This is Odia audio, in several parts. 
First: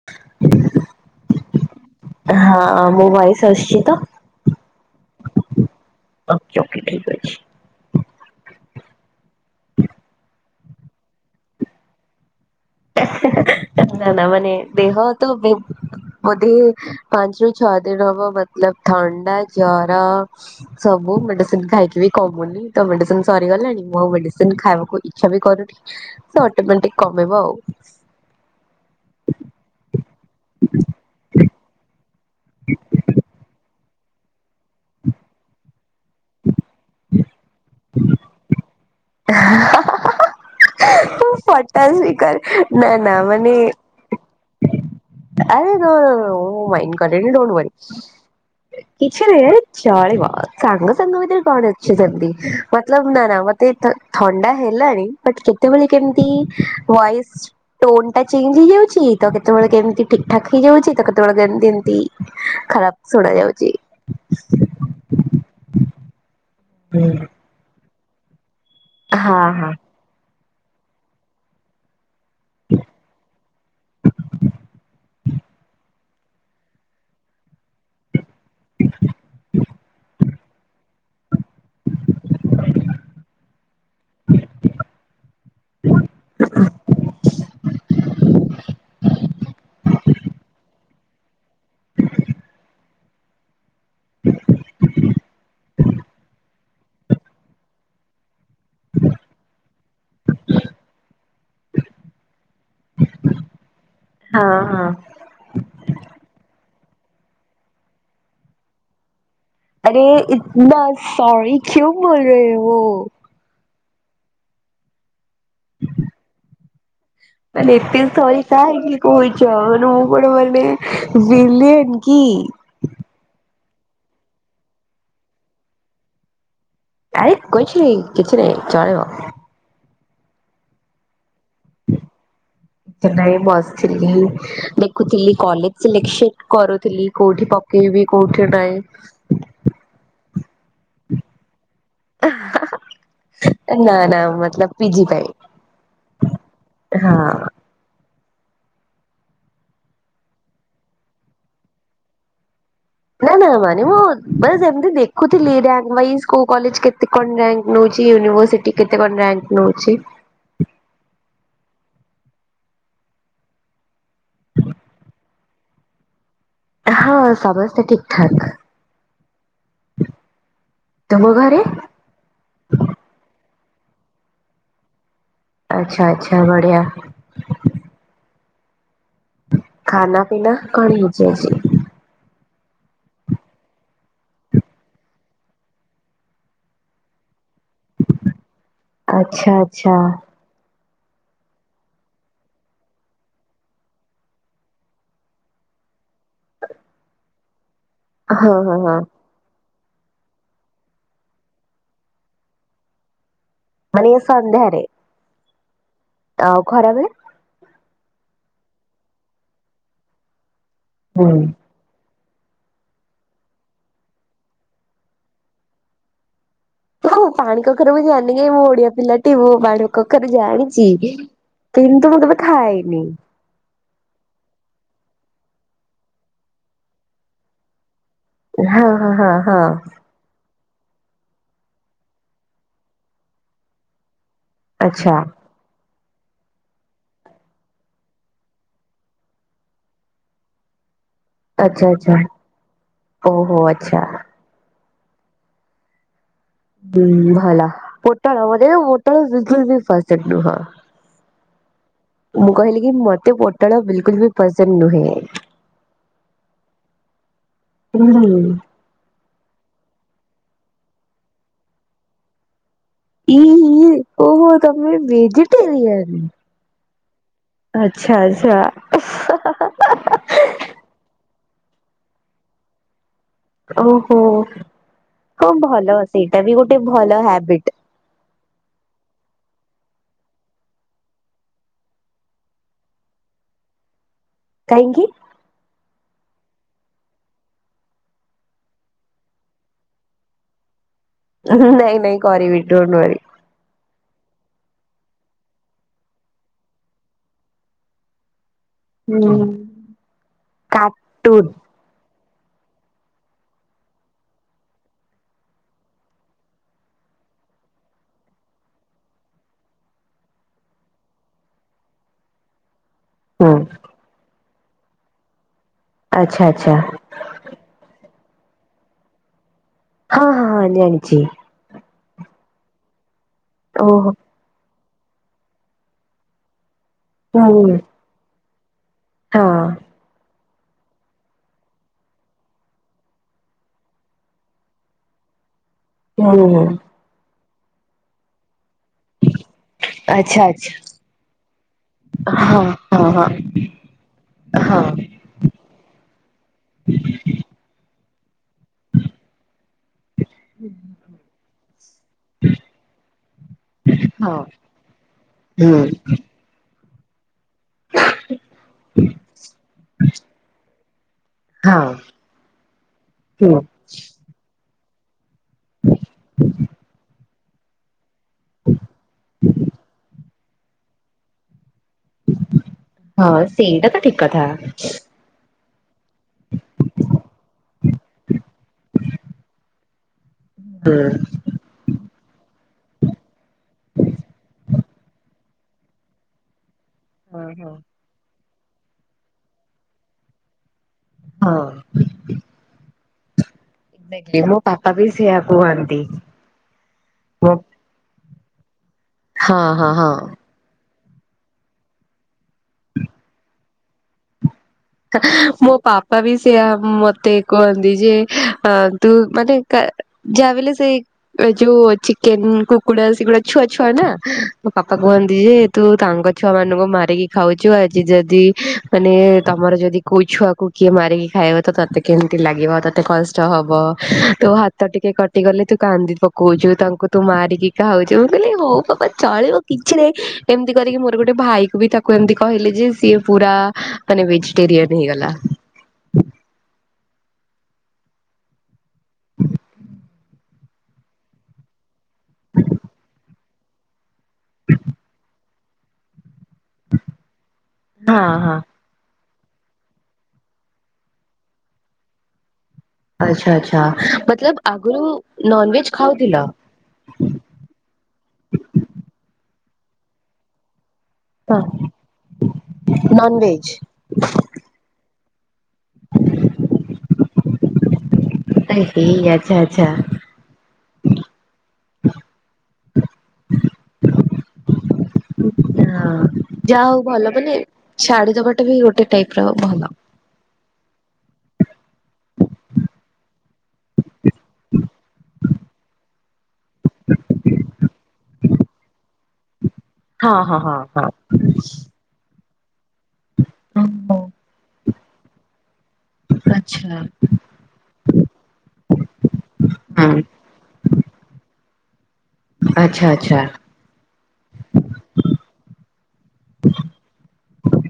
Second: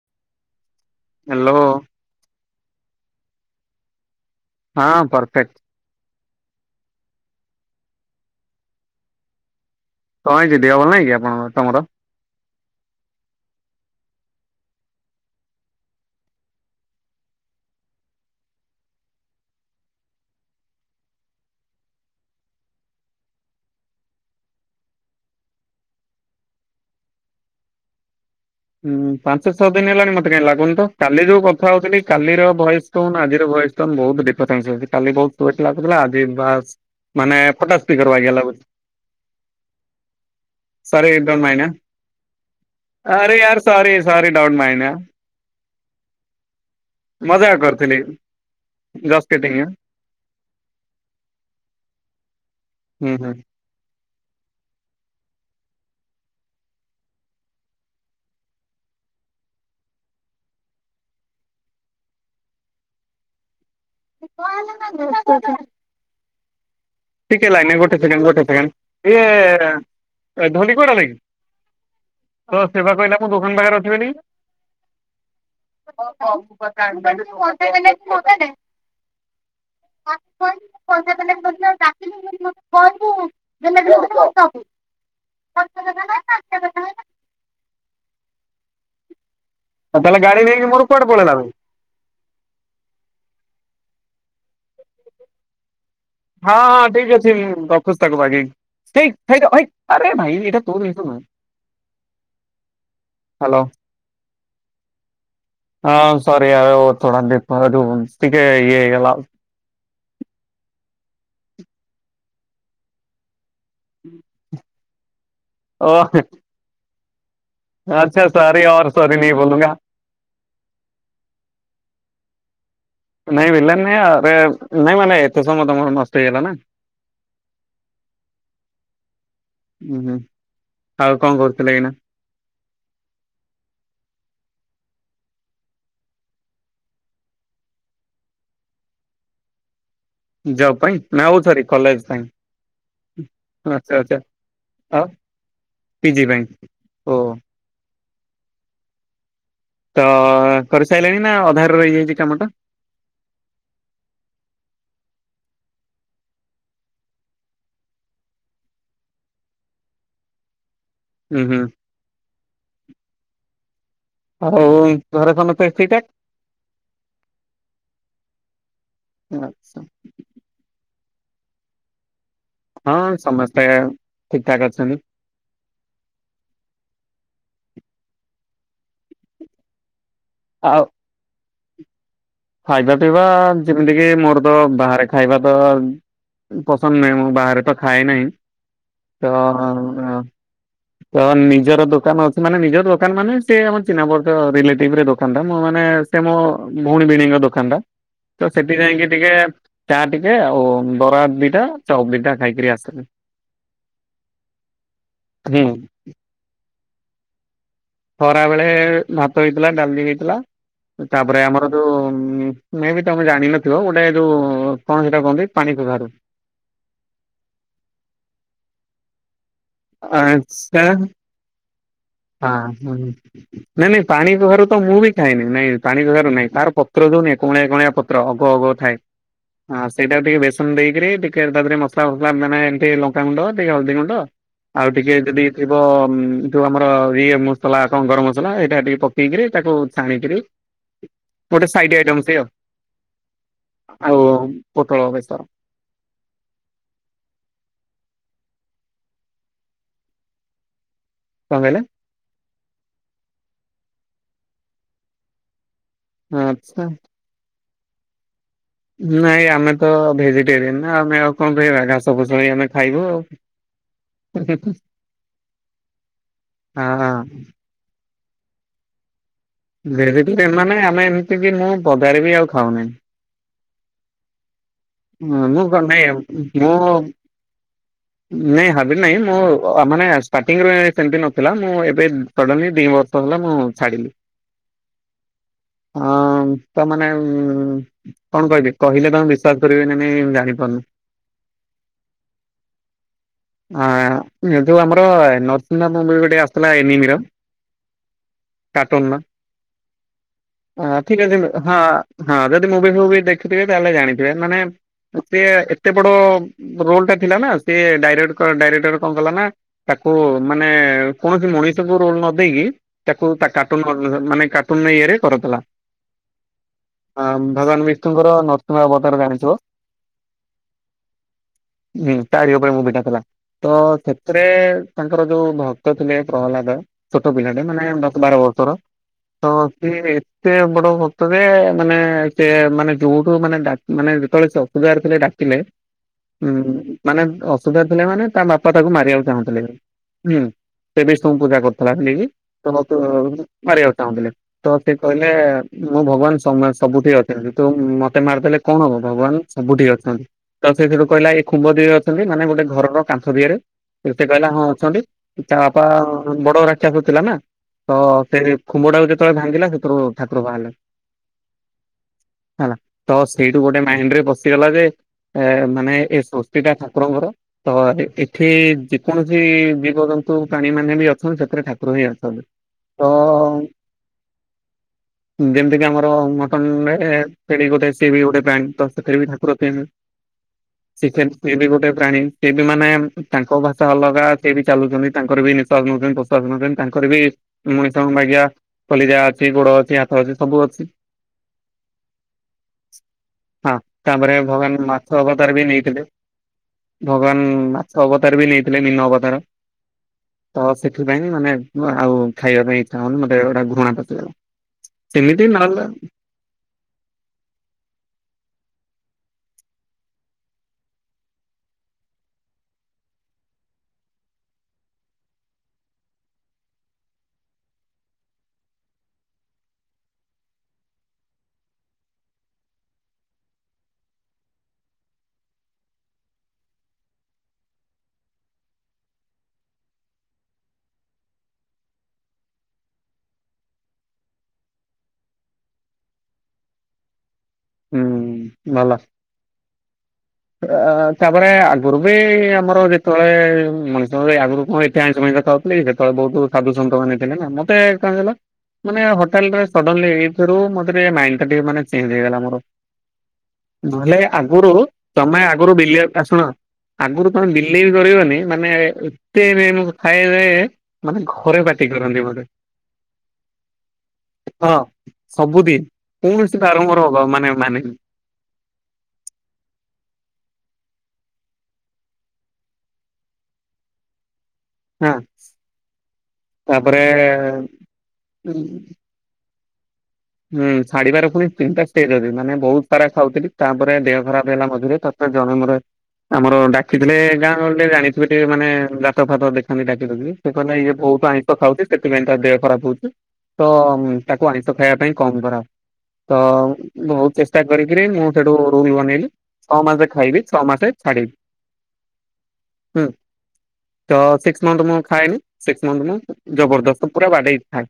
[inaudible] ହାଲୋ। ହଁ ମୁଁ ବାଇସ ଆସିଛି ତ ହଁ ପରର୍ଫେକ୍ଟ୍। ଓକେ ଓକେ ଠିକ ଅଛି। [inaudible] କଣ ହେଇଛି ଦେହ ଭଲ ନାହିଁ ଆପଣ ର ତମର? [inaudible] ନା ନା ମାନେ ଦେହ ତ ମୋଧେ ପାଞ୍ଚରୁ ଛଅ ଦିନ ହବ ମତଲବ ଥଣ୍ଡା ଜର ସବୁ ମେଡିସିନ ଖାଇକି ବି କମୁନି ତ ମେଡିସିନ ସରିଗଲାଣି ମୁଁ ମେଡିସିନ ଖାଇବାକୁ ଇଚ୍ଛା ବି କରୁନି। ସେ ଅଟୋମେଟିକ କମିବ ଆଉ। ହୁଁ, ପାଞ୍ଚ-ଛଅ ଦିନ ହେଲାଣି ମତେ କାଇଁ ଲାଗୁନ ତ କାଲି ଯୋଉ କ ହଉଥିଲି କାଲିର ଭଏସ ଟୋନ ଆଜିର ଭଏସ ଟୋନ ବହୁତ ଡିଫରେନ୍ସ ଅଛି। କାଲି ବହୁ ପଲା ଆଜି ବାସ୍ ମାନେ ଫଟା ସ୍ପିକର ବାଗିଆ ଲାଗୁଚି। ସରି ଡୋଣ୍ଟ ମାଇଣ୍ଡ ଆଁ ଫଟା ସ୍ପିକର ନା ନା ୟାର ମାନେ ସରି ସରି ଡୋନ୍ଟ ମାଇଣ୍ଡ ଆଁ। ଆରେ ନୋ- ନୋ - ନୋ ମୁଁ ମାଇଣ୍ଡ କରେନି ଡୋଣ୍ଟ ମଜାକ ୱରି। କରୁଥିଲି କିଛି ଜଷ୍ଟ ନହିଁ କିଡିଙ୍ଗ ୟାର ଚଳିବ। ସାଙ୍ଗ ସାଙ୍ଗ ଭିତରେ କଣ ଅଛି ସେମିତି ମତଲବ ହୁଁ ନାଁ ହୁଁ ନାଁ ଥଣ୍ଡା ହେଲାଣି ବଟ କେତେବେଳେ କେମିତି ଭଏସ ଟୋନ ଟା ଚେଞ୍ଜ ହେଇଯାଉଛି ତ କେତେବେଳେ କେମତି ଠିକ୍ ଠାକ୍ ହେଇଯାଉଛି ତ କେତେବେଳେ କେମିତି ଏମିତି ଖରାପ ଶୁଣା ଯାଉଛି। [inaudible] ହୁଁ। ଟିକେ ଲାଇନରେ ଗୋଟେ ସେକେଣ୍ଡ ଗୋଟେ ସେକେଣ୍ଡ ହଁ ହଁ ଇଏ ଧନଡି କୁଆଡେ ଗଲା କିି? ହଁ, ସେ ବା କହିଲା ମୁଁ ଦୋକାନ ପାଖରେ ଅଛି ବୋଲିକି। [unintelligible] [inaudible] କ ପଇସା [unintelligible] ଆଉ [unintelligible] [unintelligible] [unintelligible] ସଦାବେଳେ ଗାଡି ନେଇକି ମୋର କୁଆଡେ ପଳେଇଲା ବେ? ହଁ ହଁ ଠିକ ଅଛି ମୁଁ ରଖୁଛି ତାକୁ ବାଗେଇକି। ହେଇ ହେଇତ ହେଇ ଆରେ ଭାଇ ଏଇଟା ତୋ ଜିନିଷ ନୁହେଁ। ହାଲୋ। ହଁ ହଁ। ହଁ ସରି ଆଉ ଥୋଡ଼ା [unintelligible] ଟିକେ ଇଏ ହୋଇଗଲା ଆଉ। ଆରେ ଇତନା ସରି କିଉଁ ବୋଲ୍ ରହେ ହୋ? ହୁଁ। ଓ ହେଁ। ମାନେ ଏତେ ସରି ଅର୍ କାହିଁକି ସରି ନେହିଁ କୋହିଚ ବୋଲୁଙ୍ଗା। ନୁ କଣ ମାନେ ବିଲିୟନ କି? ନାଇଁ ଭିଲୟାନ ନୁହେଁ ଆରେ ନାଇଁ ମାନେ ଏତେ ସମୟ ତମର ନଷ୍ଟ ହେଇଗଲା ନା। ଆରେ [unintelligible] କିଛି ନାହି ଚଳିବ। ଉୁଁ ହୁଁ। ଆଉ କଣ କରୁଥିଲେ ଏଇନା? ନାଇଁ ବସିଥିଲି ଦେଖୁଥିଲି କଲେଜ ସିଲେକ୍ସନ କରୁଥିଲି କୋଉଠି ପ କେଇବି କୋଉଠି ଗୋଟାଏ? ଯବ୍ ପାଇଁ ନା ଆଉଥରେ କଲେଜ ପାଇଁ ନା ଆଚ୍ଛା ନା ଆଚ୍ଛା ମତଲବ ପିଜି ଆଉ ପାଇଁ ପିଜି ପାଇଁ ହଁ ଓ ତ କରିସାଇଲେଣି ନା ଅଧାରେ ରହିଯାଇଚି କାମଟା? ନାଁ ନାଁ ମାନେ ମୁଁ ମାନେ ସେମତି ଦେଖୁଥିଲି ରିୟାଙ୍କ ୱାଇଜ କୋଉ କଲେଜ କେତେ କଣ ଯାଇଁ ନଉଚି ୟୁନିଭର୍ସିଟି କେତେ କଣ ରିୟାଙ୍କ ନଉଚି? ହୁଁ ହୁଁ। ଆଉ ଘରେ ସମସ୍ତେ ଠିକ୍ ଠାକ୍? ହଁ ସମସ୍ତେ ଠିକ୍ ଠାକ୍। ତୁମ ଘରେ? ହଁ ସମସ୍ତେ ଠିକ୍ ଠାକ୍ ଅଛନ୍ତି। ଆଚ୍ଛା ଆଚ୍ଛା ବଢ଼ିଆ। ଖାନା ପିନା ଆଉ କଣ ହେଇଚି ଆଜି? ଖାଇବା ପିଇବା ଯେମିତିକି ମୋର ତ ବାହାରେ ଖାଇବା ତ ପସନ୍ଦ ନାହିଁ ମୁଁ ବାହାରେ ତ ଖାଏ ନାହିଁ ତ ଆଚ୍ଛା ଆଚ୍ଛା ତ ନିଜର ଦୋକାନ ଅଛି ମାନେ ନିଜର ଦୋକାନ ମାନେ ସେ ଆମ ଚିହ୍ନା ପରିଚୟ ରିଲେଟିଭରେ ଦୋକାନ ଟା ମୁଁ ମାନେ ସେ ମୋ ଭଉଣୀ ଭିଣେଇଙ୍କ ଦୋକାନ ଟା ତ ହଁ ହଁ ସେଠି ହଁ ଯାଇଁକି କି ଟିକେ ଚା ଟିକେ ଆଉ ବରା ଦିଟା ଚପ୍ ଦିଟା ଖାଇକିରି ଆସିଲି। ମାନେ ଇଏ ସନ୍ଧ୍ୟାରେ? ହୁଁ। ଆଉ ଖରାବେଳେ? ଖରା ବେଳେ ଭାତ ହେଇଥିଲା ଡାଲି ହେଇଥିଲା ହୁଁ ତାପରେ ଆମର ଯୋଉ ମେ ବି ତମେ ଜାଣିନଥିବ ଗୋଟେ ଯୋଉ କଣ ସେଇଟା କୁହନ୍ତି ପାଣି କଖାରୁ। [unintelligible] ପାଣି କଖାରୁ ମୁଁ ଜାଣିନେଇ କାଇଁ ମୁଁ ଓଡିଆ ପିଲାଟି ମୁଁ ପାଣି କଖାରୁ ଆଚ୍ଛା ଜାଣିଚି। କିନ୍ତୁ ମୁଁ କେବେ ହଁ ହୁଁ ଖାଇନି। ନାଇଁ ନାଇଁ ପାଣି ପାଖାରୁ ତ ମୁଁ ବି ଖାଇନି ନାଇ ପାଣିକଖାରୁ ନାଇଁ ତାର ପତ୍ର ଯଉ ନାଇଁ କଅଁଳିଆ କଅଁଳିଆ ପ ତ୍ର ଅଗ ଅଗ ହଁ ଥାଏ ହଁ ହଁ ହଁ ଏ ସେଇଟାକୁ ଟିକେ ବେଶ ନ୍ ଦେଇକିରି ଟିକେ ତା ଦେହରେ ମସଲା ଫସଲା ମାନେ ଏମିତି ଲଙ୍କା ଗୁଣ୍ଡ ଟିକେ ହଳଦୀ ଗୁଣ୍ଡ ଆଉ ଟିକେ ଆଚ୍ଛା। ଯଦି ଥିବ ଯୋଉ ଆମ ର ଇଏ ମସଲା ଙ୍କ ଗରମ ମସଲା ଏଇଟା ଟିକେ ପକେଇକିରି ତାକୁ ଛାଣିକିରି ଗୋଟେ ଆଚ୍ଛା ସାଇଟ୍ ଆଚ୍ଛା ଆଇଟମ୍ ସିଏ ଓହୋ ଆଚ୍ଛା ଆଉ ଆଉ ପୋଟଳ ବେଶର। ହୁଁ ଭଲ ପୋଟଳ ମତେ ପୋଟଳ ବିଲକୁଲ୍ ବି ପସନ୍ଦ ନୁହଁ। କଣ କଇଲେ? ମୁଁ କହିଲି କି ମୋତେ ପୋଟଳ ବିଲକୁଲ ବି ପସନ୍ଦ ନୁହେଁ ଆଛା ହୁଁ ନାଇଁ ଆମେ ତ ଭେଜିଟେରିଆନ ନା ଆମେ ଆଉ କଣ କହିବା ଘାସ ଫାସ ହୋଇ ଗଲାଣି ଇଇ ଓହୋ ତମେ ଭେଜିଟେରିୟନ ହଁ ହଁ ଆଛା ଆଛା ହା ହା ଭେଜିଟେରିୟାନ୍ ମାନେ ଆମେ ଏମିତିକି ମୁଁ ବଜାରୁ ବି ଆଉ ଖାଉନାହିଁ ଓହୋ ହ ମୁଁ କଣ ଭଲ ନାଇଁ ସେଇଟା ବି ମୁଁ ଗୋଟେ ଭଲ ହାବିଟ ନାଇଁ ହାବି ନାଇଁ ମୁଁ ମାନେ ଷ୍ଟାର୍ଟିଂରେ ସେମିତି ନଥିଲା ମୁଁ ଏବେ ସଡନଲି ଦି ବର୍ଷ ହେଲା ମୁଁ ଛାଡିଲି କହିଁକିି? ହଁ ତା ମାନେ ଉ କଣ କହିବି କହିଲେ ତମେ ବିଶ୍ଵାସ- କରିବେ କି ନାଇଁ ଜାଣି ପାରୁନି ନାଇଁ ନାଇଁ କରିବି ଡଣ୍ଟ ଓରି ହଁ ଯେହେତୁ ଆମର ନର୍ଥ ଇଣ୍ଡିଆ ମୁଭି ଗୋଟେ ଆସିଥିଲା ଏନିରମ୍ କାର୍ଟୁନ ହୁଁ ମା ଠିକ ଅଛି କାର୍ଟୁନ ହଁ [unintelligible] ହଁ ଯଦି ମୁଭି ଫୁଭି ଦେଖୁଥିବେ ତାହେଲେ ଜାଣିଥିବେ ମାନେ ସେ ଏତେ ବଡ ରୋଲ ଟା ଥିଲା ନା ସେ ଡାଇରେକ୍ଟ ଡାଇରେକ୍ଟର କଣ କଲା ନା ତାକୁ ମାନେ କୌଣସି ମଣିଷକୁ ରୋଲ ନ ଦେଇକି ତାକୁ ହଁ ତା କାର୍ଟୁନ ମାନେ କାର୍ଟୁନ ଇଏ ରେ କରୁଥିଲା ଆଚ୍ଛା ଆଚ୍ଛା ଅ ଭଗବାନ ବିଷ୍ଣୁଙ୍କର ନୃସିଂହ ଅବତାର ଜାଣିଥିବ ହଁ ହଁ ଜାଣିଛି ହୁଁ ତାରିି ଉପରେ ମୁଭିଟା ଥିଲା ତ ଓହୋ ସେ - ରେ ତାଙ୍କର ଯୋଉ ଭକ୍ତ ଥିଲେ ପ୍ରହଲ୍ଲାଦ ଛୋଟ ପିଲାଟେ ହୁଁ ମାନେ ଦଶ ବାର ବର୍ଷର ହଁ ସିଏବି ସେ ବଡ ଭକ୍ତରେ ମାନେ ସେ ମାନେ ଯୋଉଠୁ ମାନେ ମାନେ ଯେତେବେଳେ ସେ ଅସୁବିଧା ଥିଲେ ଥିଲେ ହୁଁ ହୁଁ ଉଁ ମାନେ ଅସୁବିଧା ଥିଲେ ମାନେ ତା ବାପା ତାକୁ ମାରିବାକୁ ଚାହୁଁଥିଲେ ହୁଁ ଆଚ୍ଛା ଆଚ୍ଛା ସେ ବିଷ୍ଣୁଙ୍କୁ ପୂଜା କରୁଥିଲା ବିକି ହଁ ତ ହଁ ମାରିବାକୁ ଚାହୁଁଥିଲେ ତ ହଁ ହଁ ସେ। କହିଲେ ମୁଁ ଭଗବାନ ସବୁଠି ଅଛନ୍ତି ତୁ ମତେ ମାରିଦେଲେ କଣ ହବ ଭଗବାନ। ସବୁଠି ଅଛନ୍ତି ତ ସେଥିରୁ କହିଲା ଏ ଖୁମ୍ବ ଦେହରେ ଅଛନ୍ତି ମାନେ ଗୋଟେ। ଘରର କାନ୍ଥ ଦିହରେ, ସେ ସେ କହିଲା ହଁ ଅଛନ୍ତି ତା ହୁଁ ବାପା ବଡ ରାକ୍ଷସ ଥିଲାନା। ତ ସେ ଖୁମ୍ବ ଟାକୁ ଯେତେବେଳେ ଭାଙ୍ଗିଲା ସେଥିରୁ ଠାକୁର ବାହାରିଲେ ହଁ। ହେଲା ତ ହୁଁ ସେଇଠୁ ଗୋଟେ। ମାଇଣ୍ଡରେ ପସିଗଲା ଯେ ଏ ମାନେ ଏ ସୃଷ୍ଟିଟା ଠାକୁରଙ୍କର ତ [unintelligible] ଏଠି ଯେକୌଣସି ଜୀବଜନ୍ତୁ ପ୍ରାଣୀ ମାନେ ବି ଅଛନ୍ତି ସେଥିରେ ଠାକୁର ହିଁ ଅଛନ୍ତି। ତ ହଁ ସେଇଟା ତ ଠିକ କଥା। ଯେମିତି କି ଆମର। [unintelligible] ଏ ବି ଗୋଟେ ପ୍ରାଣୀ। ସିଏ ବି ମାନେ ତାଙ୍କ ଭାଷା ଅଲଗା ସିଏବି ଚାଲୁଛନ୍ତି ତାଙ୍କର ବି ନିଶ୍ୱାସ ନଉଛନ୍ତି ପ୍ରଶ୍ୱାସ ନଉଛନ୍ତି। ତାଙ୍କର ବି ହଁ ହଁ ମଣିଷ ଭଳିଆ କଲିଜା ଅଛି ଗୋଡ ଅଛି ହାତ ଅଛି ସବୁ ଅଛି। ହଁ। ହଁ ତାପରେ ଏକ୍ଜାକ୍ଟଲି ମୋ ଭଗବାନ ପାପା ବି ମାଛ ସେଇଆ ଅବତାର ବି କୁହନ୍ତି ନେଇଥିଲେ। ମୋ ଭଗବାନ ମାଛ ଅବତାର ବି ନେଇଥିଲେ ମୀନ ଅବତାର। ହଁ ହଁ ହଁ। ତ ସେଥିପାଇଁ ମାନେ ଆଉ ଖାଇବା ପାଇଁ ଇଚ୍ଛା ହଉନି ମୋତେ ଗୋଟା ଘୃଣା ପଶିଗଲା। ସେମିତି ମୋ ନହେଲେ ପାପା ବି ସେଆ ମତେ କୁହନ୍ତି ଯେ ତୁ ମାନେ ଯାହା ବଲେ ସେ ଏ ଯୋଉ ଚିକେନ କୁକୁଡା ସେଗୁଡା ଛୁଆ ଛୁଆ ନା ମୋ ବାପା କୁହନ୍ତି ଯେ ତୁ ତାଙ୍କ ଛୁଆ ମାନଙ୍କୁ ମାରିକି ଖାଉଛୁ ଆଜି ଯଦି ମାନେ ତମର ଯଦି କୋଉ ଛୁଆକୁ କିଏ ମାରିକି ଖାଇବ ତ ତତେ କେମିତି ଲାଗିବ ତୋତେ କଷ୍ଟ ହବ ତ ତ ଟିକେ କଟିଗଲେ ତୁ କାନ୍ଦି ପକଉଛୁ ତାଙ୍କୁ ତୁ ମାରିକି ଖାଉଛିୁ ମୁଁ କହିଲି ହଉ ବାପା ଚଳିବ କିଛିରେ ଏମିତି କରିକି ମୋର ଗୋଟେ ଭାଇ କ ବି ତାକୁ ଏମତି କହିଲେ ଯେ ସିଏ ପୁରା ମାନେ ଭେଜିଟେରିୟନ୍ ହେଇଗଲା। ହୁଁ ଭଲ। [inaudible] ଅ ତାପରେ ଆଗରୁ ବି ଆମର ଯେତେବେଳେ ମଣିଷ। ସେତବେଳେ ଆଗରୁ କଣ ଏଇଠି ଆଞ୍ଚ ପାଇଁା ଖାଉଥିଲି ସେତେବେଳେ ବହୁତ ସାଧୁ ସନ୍ତ ମାନ ଥିଲେ ନା ମତେ କଣ ହେଲା। ମାନେ ହୋଟେଲଲିରୁ ମ ଟିକେ ଚଞ୍ ହେଇଗଲା ମୋର। ଆଚ୍ଛା ଆଚଛା ନହେଲେ ମତଲବ ଆଗରୁ ତମେ ଆଗରୁ ନନଭେଜ ବିଲିଆ ଶୁଣ ଖାଉଥିଲ? ଆଗରୁ ତୁମେ ବିଲିବ୍ ବି କରିବନି ମାନେ ଏତେ ଖଏ। ମାନେ ଘରେ ବାଟି କରନ୍ତି ମୋତେ। ନନଭେଜ୍। ହଁ ସବୁଦିନ କୌଣସି ବାରମ୍ଭର ହବ ମାନେ ମାନେନି। ସେଇ ଆଚ୍ଛା ଆଚ୍ଛା‌‌। ହଁ। ହଁ ଯାହା ତାପରେ ହଉ ଭଲ ମାନେ ଛାଡ଼ି ଦବାଟା ବି ଗୋଟେ ଟାଇପ ର ଭଲ। ହୁଁ ଶାଢିବାର ପୁଣି ତିନିଟା ଷ୍ଟେଜ୍ ଅଛି ମାନେ ବହୁତ ପାରା ଖାଉଥିଲି ତାପରେ ଦେହ ଖରାପ ହେଲା ମଝିରେ ତ ଜଣ ଆମର ଡାକତ୍ ସେଥିଲେ ଗାଁ ଗେ ଜଣିଥିବେ ଟିକେ ମାନେ ଗାତ ଫାତ ଦେଖନ୍ତି ଡାକିଡକି ହଁ ସେ ହଁ କିଲ ହଁ ଇଏ ହଁ। ବହୁତ ଆ। ଖାଉଛି ସେଥିପାଇଁ ତା ଦେହ ଖରାପ ହଉଛି ତ ଓହୋ ତାକୁ ଆଇଁଷ ଖାଇବା ପାଇଁ କମ କରାଓ। ତ ଆଚ୍ଛା ବହୁତ ଚେଷ୍ଟା କରିକିରି ମୁଁ ସେଠୁ ରୁ ବନେଇଲି ଛଅ ମାସ ହୁଁ ଖାଇବି ଛ ମାସେ ଛଡ଼ିବି। ଆଚ୍ଛା ଆଚଛା। ତ ସିକ୍ସ ମନ୍ଥ ମୁଁ ଖାଏନି ସିକ୍ସ ମନ୍ଥ ମୁଁ ଜବରଦସ୍ତ ପୁରା ବାଡେଇ ଥାଏ।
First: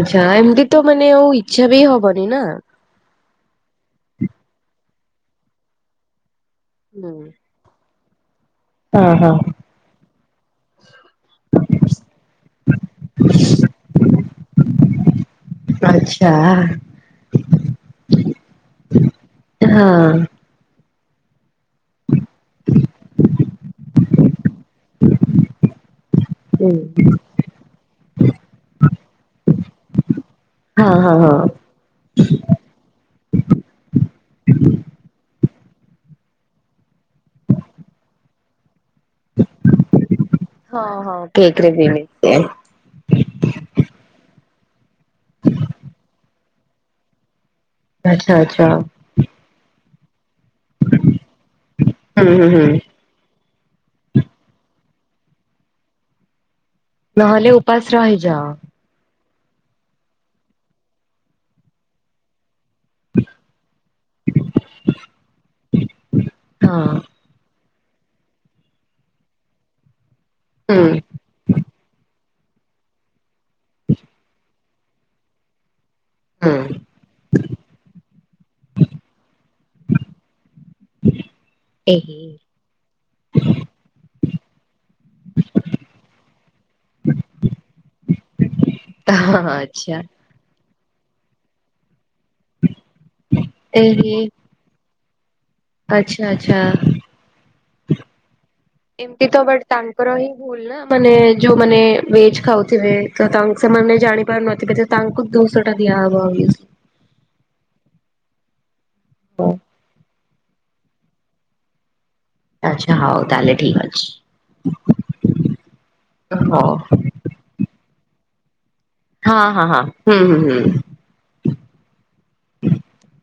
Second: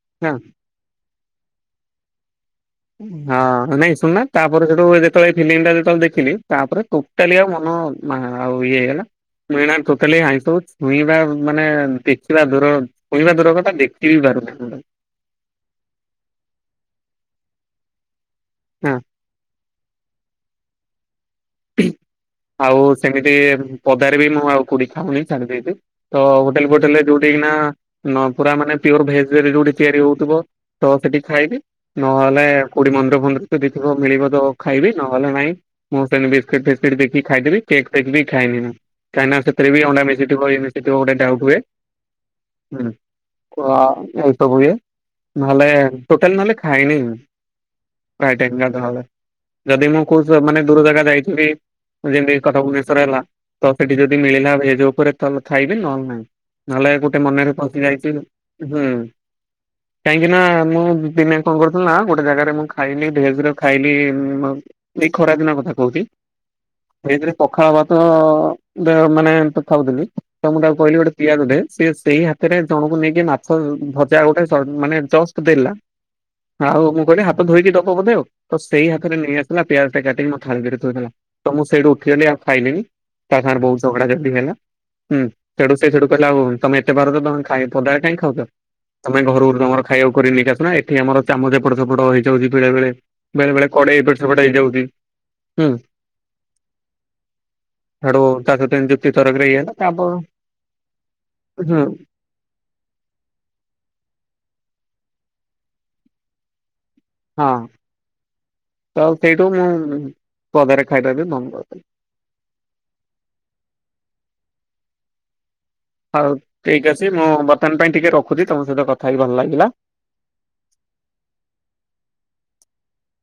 ଆ୍ଛା ଏମିତି ତ ମାନେ ଆଉ ଇଚ୍ଛା ବି ହବନି ନା। ହଁ ନାଇଁ ଶୁଣ ନା ତାପରେ ସେଠୁ ଯେତେବେଳେ ଫିଲ୍ମ ଟା ଯେତେବେଳେ ଦେଖିଲି ତାପରେ ହୁଁ। ଟୋଟାଲି ଆଉ ହ ଆଉ ଇଏ ହେଲା ହଁ ହଁ। ମଣ ତୋତାଲି ଆଈଁଷ ହେଉ ୁଇଁବା ମାନେ ଦେଖିବା ଦୂର ୁଇଁବା ଦୂର କଥା ଦେଖିବି ପାରୁନ। ଆଛା। ହଁ ହଁ। ଆଉ ସେମିତି ପଦାରେ ବି ମୁଁ ଆଉ କୋଡି ଖାଉନି ଛାଡି ଦେଇଛି। ତ ହୋଟେଲ ହୁଁ ଫୋଟେଲରେ ଯୋଉଠିକିନା ପୁରା ମାନେ ପିଓର ଭେଜ ଯୋଉଠି ତିଆରି ହଉଥିବ। ହଁ ତ ହଁ ସେଠି ହଁ। ଖାଇବି। ନହେଲେ କେଉଁଠି ମନ୍ଦିର ଫନ୍ଦିର ତ ଦେଇଥିବ ମିଳିବ ତ ଖାଇବି ନହେଲେ ନାହିଁ। ବିସ୍କୁଟ ଫିସ୍କେଟ ଦେଖି ଖାଇଦେବି। କେକ୍କ୍ ଫେକ୍ ବି ଖାଇନି ମୁଁ। ସେଥିରେ ଅଣ୍ଡା ମିଶି ହଁ ହଁ କେକ୍ ରେ ବି ମିଶେ [inaudible] ନହେଲେ ଟୋଟାଲ ନହେଲେ ଖାଇନି ଆଚ୍ଛା ପ୍ରାୟ ଟାଈମ୍ ଆଚ୍ଛା [inaudible] ଯଦି ମୁଁ ଖୁସି ମାନେ ଦୂର ଜାଗା ଯାଇଥିବି। ହୁଁ ଯେମିତି ହୁଁ କଟକ ହୁଁ ଭୁବନେଶ୍ୱର ହେଲା ତ ସେଠି ଯଦି ମିଳିଲା ଭେଜ ଉପରେ ଖାଇବି ନହେଲେ ନାହିଁ। ନହେଲେ ଗୋଟେ ନହେଲେ ମୋନରେ ଉପାସ ପଶି ଯାଇଛି। ରହିଯାଅ। ହୁଁ। କାହିଁକି ନା ମୁଁ ଦିନେ କଣ କରୁଥିଲି ନା ଗୋଟେ ଜାଗାରେ ମୁଁ ଖାଇଲି ଭେଜର ଖାଇଲି ଏ ଖରା ଦିନ କଥା କହୁଛି। ହଁ ସେଈଥିରେ ପ ପଖାଳ ଭାତ ମାନେ ତ ଥାଉଥିଲି ତ ମୁଁ ତାକୁ କହିଲି ହଁ ଗୋଟେ ପିଆଜ ଟେ। ସେ ସେଇ ହାତରେ ଜଣକୁ ନେଇକି ମାଛ ଭଜା ଗୋଟେ ମାନେ ଜଷ୍ଟ ଦେଲା ଆଉ ମୁଁ କହିଲି ହାତ ଧୋଇକି ଦବ ବୋଧେ। ତ ସେଇ ହାତରେ ନେଇ ଆସିଲା ପିଆଜଟା କାଟି ଥାଲିଦିରେ ଥୋଈଦେଲା। ତ ମୁଁ ସେଇଠୁ ଏହି ଉଠିଗଲି ଆଉ ଖାଇଲିିନି। ତା ସାଙ୍ଗରେ ବହୁତ ଝଗଡା ଝାଣ୍ଟି ହେଲା। ହୁଁ। ସେଠୁ ସେ ସେଠୁ କହିଲା ଆଉ ତମେ ଏତେ ପାର ତମେ ଖାଇ ପଦାରେ କାଇଁ ଖାଉଛ? ତମେ ହଁ ଘରରୁ ତମର ଆଚ୍ଛା ଖାଇବାକୁ କରେଈ ନେଇିକା ଆସୁନା। ଏଠି ଆମର ଚାମଚ ଏପଟ ସେପଟ ହେଇଯାଉଛି ବେଳେ ବେଳେ। ବେଳେ ବେଳେ କଡ଼େଇ ଏପଟ ସେପଟ ହେଇଯାଉଛି। ହୁଁ ଆଛା ଆଛା। ସେଠୁ ତା ସହିତ ଏମିତି ଯୁକ୍ତି ଏମତି ତ ତରକରେ ଇଏ ବଟ୍ ହେଲା ତାଙ୍କର ତାପରେ ହିଁ ଭୁଲ୍ ନା। ମାନେ ଯୋଉମାନେ ହୁଁ ଭେଜ୍ ଖାଉ ଥିବେ ତ ତା ସେମାନେ ଜାଣିପାରୁନଥିବେ ତାଙ୍କୁ ଦୁଶଟା ଦିଆହବ ହଁ। ତ ସେଇଠୁ ମୁଁ ପଦାରେ ଖାଇବା ବି ବନ୍ଦ କରିିଦେଲି। ଆଚ୍ଛା ହଉ ତାହେଲେ ଠିକ୍ ଅଛି। ହଉ ଠିକ୍ ଅଛି। ମୁଁ ବର୍ତ୍ତମାନ ପାଇଁ ଟିକେ ରଖୁଛି ତମ ସହିତ କ ହଁ ହଁ ହଁ। ହୁଁ ହୁଁ ହୁଁ। [inaudible]